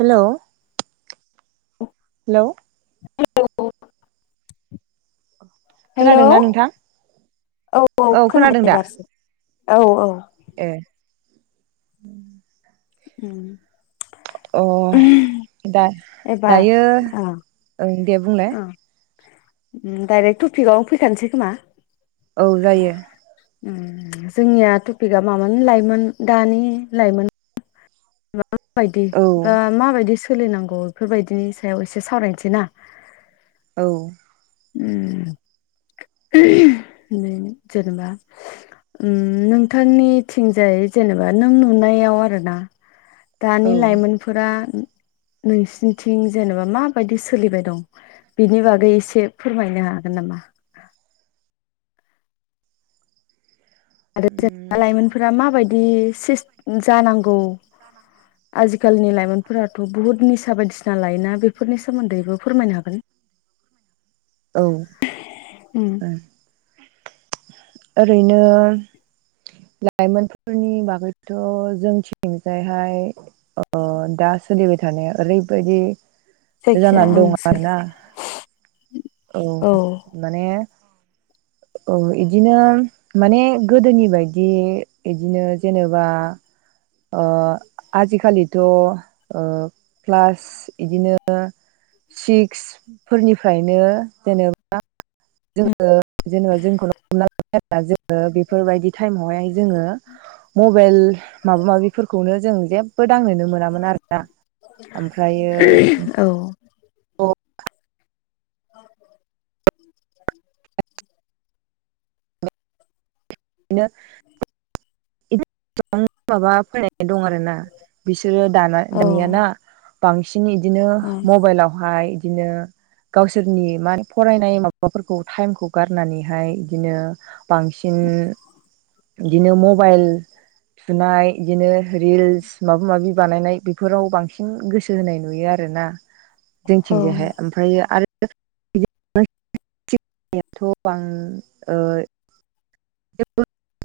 हेल'। हेल'। [unintelligible] हेल' औ खोनादोंना नोंथां? औ खोनादों खोनदो दा दासो। औ औ। ए। [inaudible] [inaudible] अ दा एबार दायो औ ओं दे बुंलाय। औ डाइरेक्ट टफिकआवनो फैखानोसै खोमा औ जायो। जोंनिया टपिकआ मामानो लाइमोन दानि लाइमोन। माबायदि औ ओ माबायदि सोलिनांगौ बेफोरबायदिनि सायाव एसे सावरायनोसैना। औ। जेनेबा नोंथांनिथिंजाय जेनेबा नों नुनायाव आरो ना। दानि औ लाइमोनफोरा। नोंसिनिथिं जेनेबा माबायदि सोलिबाय दं बेनि बागै एसे। फोरमायनो हागोन नामा। आरो उम जेनेबा लाइमोनफोरा माबायदि जानांगौ आजिखालिनि लाइमोनफोराथ' बुहुत निसा बायदिसिना लायोना बे। बेफोरनि सोमोन्दैबो फोरमायनो हागोन। औ उम। ओरैनो लाइमोनफोरनि बागैथ' जोंथिंजायहाय अ दा सोलिबाय थानाया ओरै बायदि। जायखिजाया जानानै ओं दङ सोलो आरोना औ माने इदिनो माने गोदोनि बायदि इदिनो जेनेबा आजिखालिथ' क्लास इदिनो सिक्स फोरनिफ्रायनो जेनेबा जोङो जेनेबा जोंखौ हमना [unintelligible] बेफोरबायदि टाइमावहाय जोङो मबाइल माबा माबिफोरखौनो जों जे बो दांनोनो मोनामोन आरोना ओमफ्रायो औ [unintelligible] औ बिनो माबा फैनाय दं आरो ना बिसोरो दाना औ दानियाना बांसिन बिदिनो औ इदिनो मबाइलावहाय। बिदिनो गावसोरनि मा फरायनाय माबाफोरखौ टाइमखौ गारनानैहाय बिदिनो। बांसिन बिदिनो मबाइल। फुनाय बिदिनो रिल्स माबा माबि बानायनाय बे बे फोराव बांसिन गोसो होनाय नुयो आरोना। औ जोंथिंजायहाय ओमफ्रायो आरो सिनायथ'बां ओ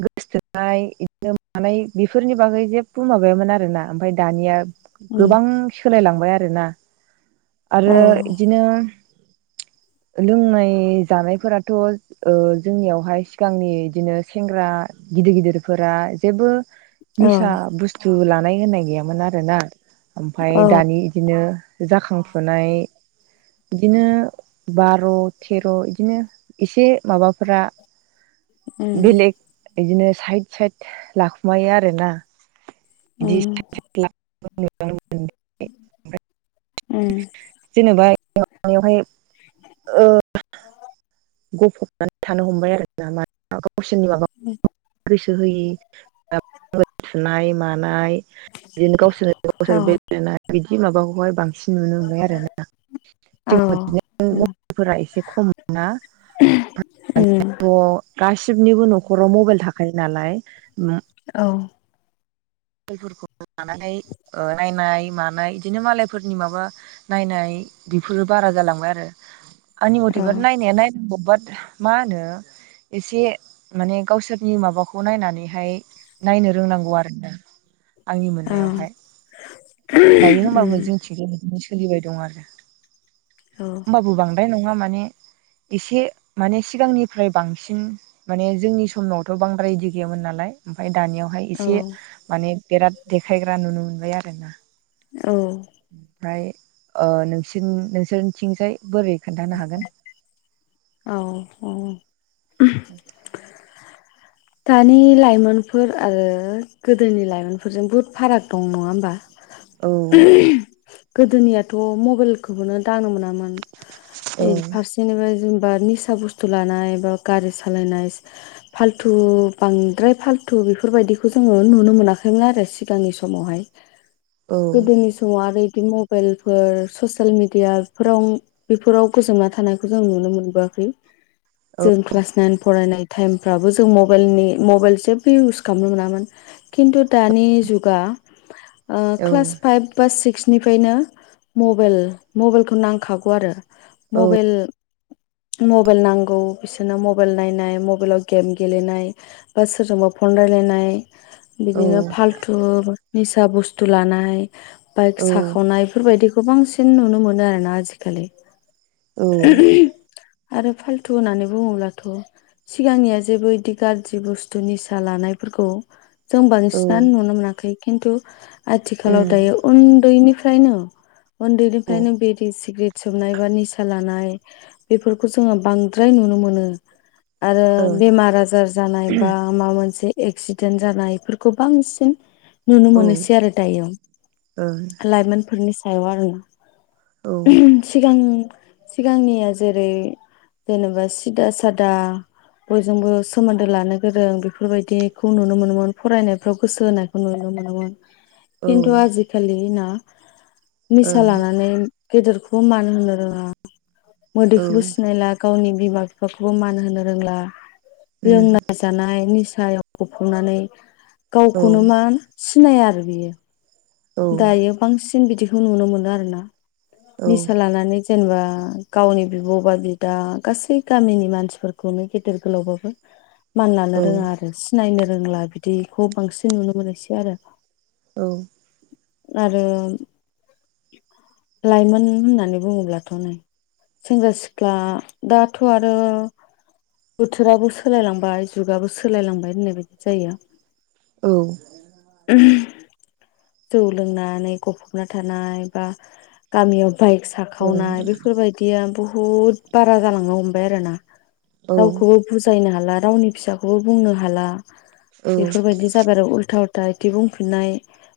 गोसथोननाय बिदिनो मानाय बेफोरनि बागै जेबो माबायामोन आरोना ओमफफ्राय दानिया उम गोबां सोलायलांबाय आरोना। आरो औ इदिनो लोंनाय जानायफोराथ' जोंनियावहाय सिगांनि बिदिनो सेंग्रा गिदिर गिदिरफोरा जेबो औ निसा बुस्थु ला नाय होननाय गैयामोन आरोना। ओमफ्राय औ दानि बिदिनो जाखां फुनाय बिदिनो बा बार थेर' बिदिनो। इसे माबाफोरा उम बेलेक बिदिनो साइद साइद लाखुमायो आरोना। औ बिदि [unintelligible] उ [inaudible] उम बेवहाय ओ गफबनानै थानो हमबाय आरोना कसननि माव गोसो होयि हाइ मानाय बिदिनो गावसोरनो गावसोर औ बेेनाय बिदि माबाखौहाय बां एसे नुनो मोनबाय आरोना औ गदि उम मफोरा एसे खम मोना [unintelligible] उम गासिनिबो न'खराव मबाइल थाख थाखायो नालाय उम औ मालायफोरखौ लानानै ओ नायनाय मानाय बिदिनो मालायफोरनि माबा नायनाय बेफोरो बारा जालांबाय आरो आंनि मथेफोर नाया नायनांगौ। बाट मा होनो एसे माने गावसोरनि माबाखौ नायनानैहाय नायनो रोंनांगौ आरोना।। आंनि ओं मोननायावहाय दायो होमबाबो उम जोंथि सोलिबाय दं आरो औ होमबाबो बांद्राय नङा। माने एसे माने सिगांनिफ्राय बांसिन माने जोंनि समनावथ' बांद्राय बिदि गैयामोन नालाय ओमफ्राय दानियावहाय औ एसे बिराद देखायग्रा नुनो मोनबाय आरोना। औ ओमफ्राय ओ नोंसोरनि नोंसोरनिथिंजाय बोरै खोन्थानो हागोन। औ औ [inaudible] दानि लाइमोनफोर आरो गोदोनि लाइमोनफोरजों बहुत फाराग दं नङा होमबा। औ गोदोनियाथ' मबाइलखौनो दांनो मोना मोन औ फारसेनिफ्राय बा निसा बुस्थु लानाय बा गारि सालायनाय फाल थु बांद्राय फाल्थु बेफोरबायदिखौ जोङो नुनो मोनाखैमोन आरो सिगांनि समावहाय। औ गोदोनि सङाव आरो बि मबाइल फोर ससेल मिडियााव बेफोराव गोजोनना थानायखौ जों नुनो मोनबोआखै जों क्लास नाइन फरायनाय टाइमफ्राबो जों मबाइलनि मबाइल जेबो इउस खालामनो मोनामोन खिन्थु दानि जुगा ओ औ क्लास फाइभ बा सिक्स बिनिफ्रायनो मबेल मबाइलखौ नांखागौ आरो मबाइल मबाइल नांगौ बिसोरना मबाइल नायनाय मबाइलाव गेम गेलेनाय बा सोरजोंबा फन राय्लायनाय बिदिनो फालथु निसा बुस्थु लानाय बाइक औ साखावनाय एफोरबायदि खो बांसिन नुनो मोनो आरो ना आजिखालि। औ। आरो फालथु होननानै बुङोब्लाथ' सिगांनिया जेबो इदि गाज्रि बुस्थु निसा लानायफोरखौ जों औ बांसिनानो नुनो मोनाखै। खिन्थु आथिखालाव उम दायो उन्दैनि फ्रायनो औ उन्दैनिफायनो बिरि सिग्रित सोबनाय बा निसा लानाय बेफोरखौ जोङो बांद्राय नुनो मोनो आरो ओं बेमार आजार जानाय बा माबा मोनसे एक्सिडेन्ट जानायफोरखौ बांसिन नुनो औ ओं मोनोसै आरो दायो। औ लाइमोनफोरनि सायाव आरोना। सिगां सिगांनिया जेरै जेनेबा सिदा सादा बयजोंबो सोमोन्दो लानो गोरों बेफोरबायदिखौ नुनो मोनोमोन, फरायनायफ्राव गोसो होनायखौ नुनो मोनोमोन। खिन्थु ओं आजिखालि ना औ निसा लानानै गेदेरखौ मान होनो रोङा। मोदैखौबो सिनायला गावनि बिमा बिफाखौबो मान होनो रोंला। उम लोंना जानाय निसा सायाव गफबनानै औ गावखौनो मान सि नाया आरो बियो। औ दायो बांसि इन बिदिखौ नुनो मोनो आरोना। औ निसा लानानै जेनेबा गावनि बिब' बा बिदा गासै गामिनि मानसिफोरखौनो गेदेर गोलावबाबो मानलानो रोङा आरो सिनायनो रोंला बिदिखौ बांसिन नुनो मोनोसै आरो औ आरो लाइमोन होननानै बुङोब्लाथ' नो सेंग्रा सिख्ला दा थ' आरो बोथोराबो सोलायलांबाय जुगाबो सोलायलांबाय होननाय बायदि जायो। औ [unintelligible] जौ लोंनानै गफबना थानाय बा गामियाव बाइक औ ओं साखावनाय बेफोरबायदिया बुहु हुद बारा जालांनो हमबाय आरो ना औ रावखौबो बुजायनो हाला गावनि फिसाखौबो बुंनो हाला जायोथार बेफोरबायदि जाबाय आरो उल्था उ ल्था इदि बुंफिननाय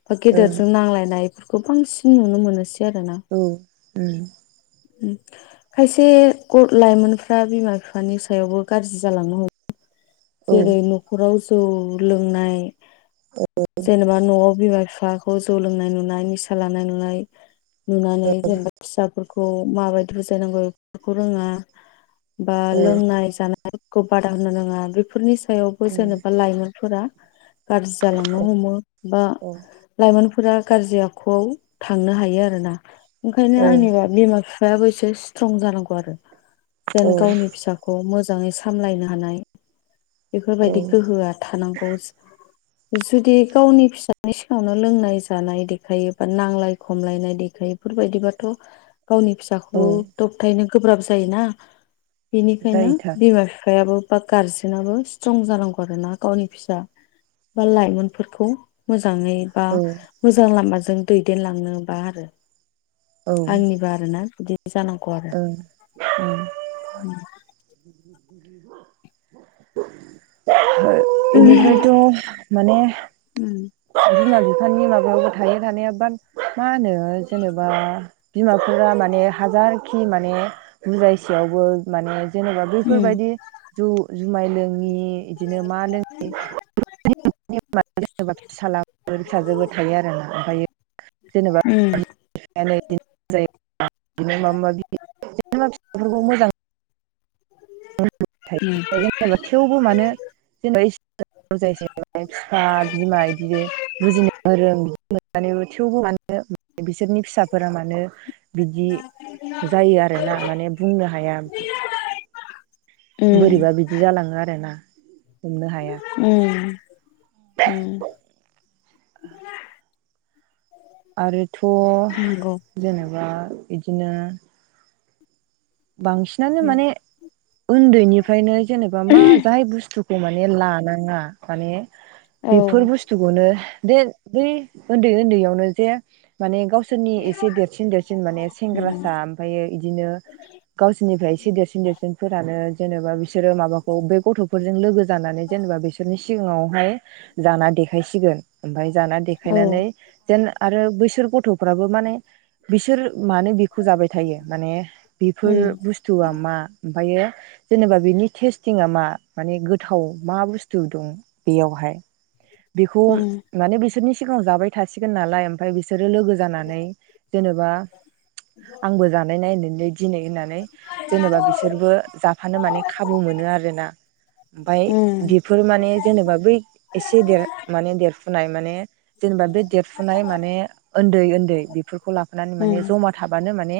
बा गेदेरजों नांलायनाय खौ बांसिन नुनो मोनोसै आरोना औ उम खायसे ग लाइमोनफ्रा बिमा बिफानि सायावबो गाज्रि जालांनो हमो औ जेरै न'खराव जौ लोंनाय जेनेबा न'आव बिमा बिफाखौ जौ लोंनाय नुनाय, निसा लानाय नुनाय नुनानै जेनेबा फिसाफोर खौ माबायदि बुजायनांगौ बेफोरखौ रोङा बा लोंनाय जानाय खौ बादा होनो नाङा बे फोरनि सायावबो जेनेबा लाइमोनफोरा गाज्रि जालांनो हमो बा औ लाइमोन फोरा गाज्रि आखुआव थांनो हायो आरो ना ओंखायनो आंनिबा बिमा बि दाबो एसे स्ट्रं जानांगौ आरो जेन गावनि फिसाखौ मो जाङै सामलायनो हानाय बेफोरबायदि गोहोआ थानांगौ जुदि गावनि फिसानि सिगाङावनो लोंनाय जानाय देखायो बा नांलाय खमलायनाय देखायो बेफोरबायदिबाथ गावनि फिसाखौबो दबथायनो गोब्राब जायोना। बेनिखायनो बिमा फिफायाबो बा गारजेनाबो स्ट्रं जानांगौ आरोना गावनि फिसा बा लाइमोनफोरखौ मोजां मोजाङै बा मोजां लामाजों जों दैदेनलांनोबा आरो। आंनि बा आरो‌ ना। जानांगौ आरो। ओं [unintelligible] इनिफ्रायथ माने उम बिमा बिफानि माबायावाबो थायो थानाया बा मा होनो जेनेबा बिमाफोरा माने हाजार खि माने बुजायसेयावबो माने जेनेबा उम बैफोरबायदि जौ जुमाय लोङि इदिनो मा लोङि जा [unintelligible] जेनेबा फिसालाबो फिसाजोबो थायो आरो ना ओमफ्रायायो जेनेबा [unintelligible] [unintelligible] माबा माबि बिमा फिफाफोरखौ मोजांयै जेनेबा थेवबो मानो जेनेबा [unintelligible] बिफा बिमा इदिनो बुजिनो गोरों नानैबो थेवबो मानो बिसोरनि फिसाफोरा मानो बिदि जायो आरोना माने बुंनो हाया। उम बोरैबा बिदि जालाङो आरोना। हमनो हाया उम उम। आरोथ नंगौ जेनेबा बिदि बिदिनो बांसिनानो माने उन्दैनिफ्रायनो जेनेबा मा जाय बुस्थु खौ माने लानाङा माने औ बेफोर बुस्थुखौनो देद देह उन्दै उन्दैयावनो जे माने गावसोरनि एसे देरसिन देरसिन माने सेंग्रासा ओमफायो बिदिनो गावसोरनिफ्राय इसे देरसिन देरसिन फोरानो जेनेबा बिसोरो माबाखौ बे गथफोरजों लोगो जानानै जेनेबा बिसोरनि सिगाङावहाय जाना देखायसिगोन ओमफाय जाना औ देखायनानै जेन आरो बैसोर गथ'फ्राबो माने बिसोर मानो बिखौ जाबाय थायो मानेह बेफोर उम बुस्थुआ मा ओमफायो जेनेबा बेनि टेस्टिङा मा माने गोथाव मा बुस्थु दं बेयावहाय बेखौ उम माने बिसोरनि सिगाङाव जाबाय थसिगोन नालाय ओमफाय बिसोरो लोगो जानानै जेनेबा आंबो जानाय नायनायनो दिनै होननानै जेनेबा बिसोरबो जाफानो माने खाबु मोनो आरोना ओमफाय उम बेफोर माने जेनेबा बै एसे देर माने देरफु नाय माने जेनेबा बे देरफुनाय माने ओन्दै ओन्दै बेफोरखौ लाफानानै माने उम जमा थाबानो माने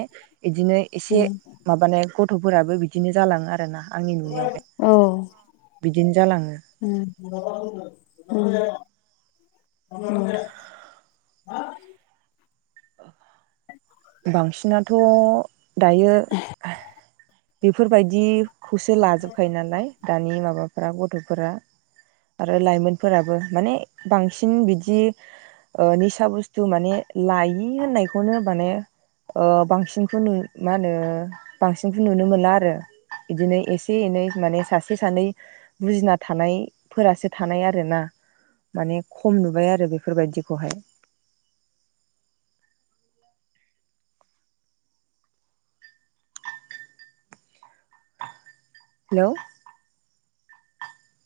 इदिनो एसे उम माबानाय गथ'फोराबो बिदिनो जालाङो आरोना आंनि नुनायावहाय [unintelligible] औ बिदिनो जालाङो उम [unintelligible] उम [unintelligible] उम [unintelligible] थ' दायो ओ बेफोरबायदि खौसो लाजोबखायो नालाय दानि माबा फोरा गथ'फोरा आरो लाइमोनफोराबो माने बांसिन बिदि ओ निसा बुस्थु माने लायि होननायखौनो माने ओ बांसिनखौ नु मा होनो बांसिनखौ नुनो मोना आरो इदिनो एसे एनै माने सासे सानै बुजिना थानायफोरासो थानाय आरोना माने खम नुबाय आरो बेफोरबायदिखौहाय हेलौ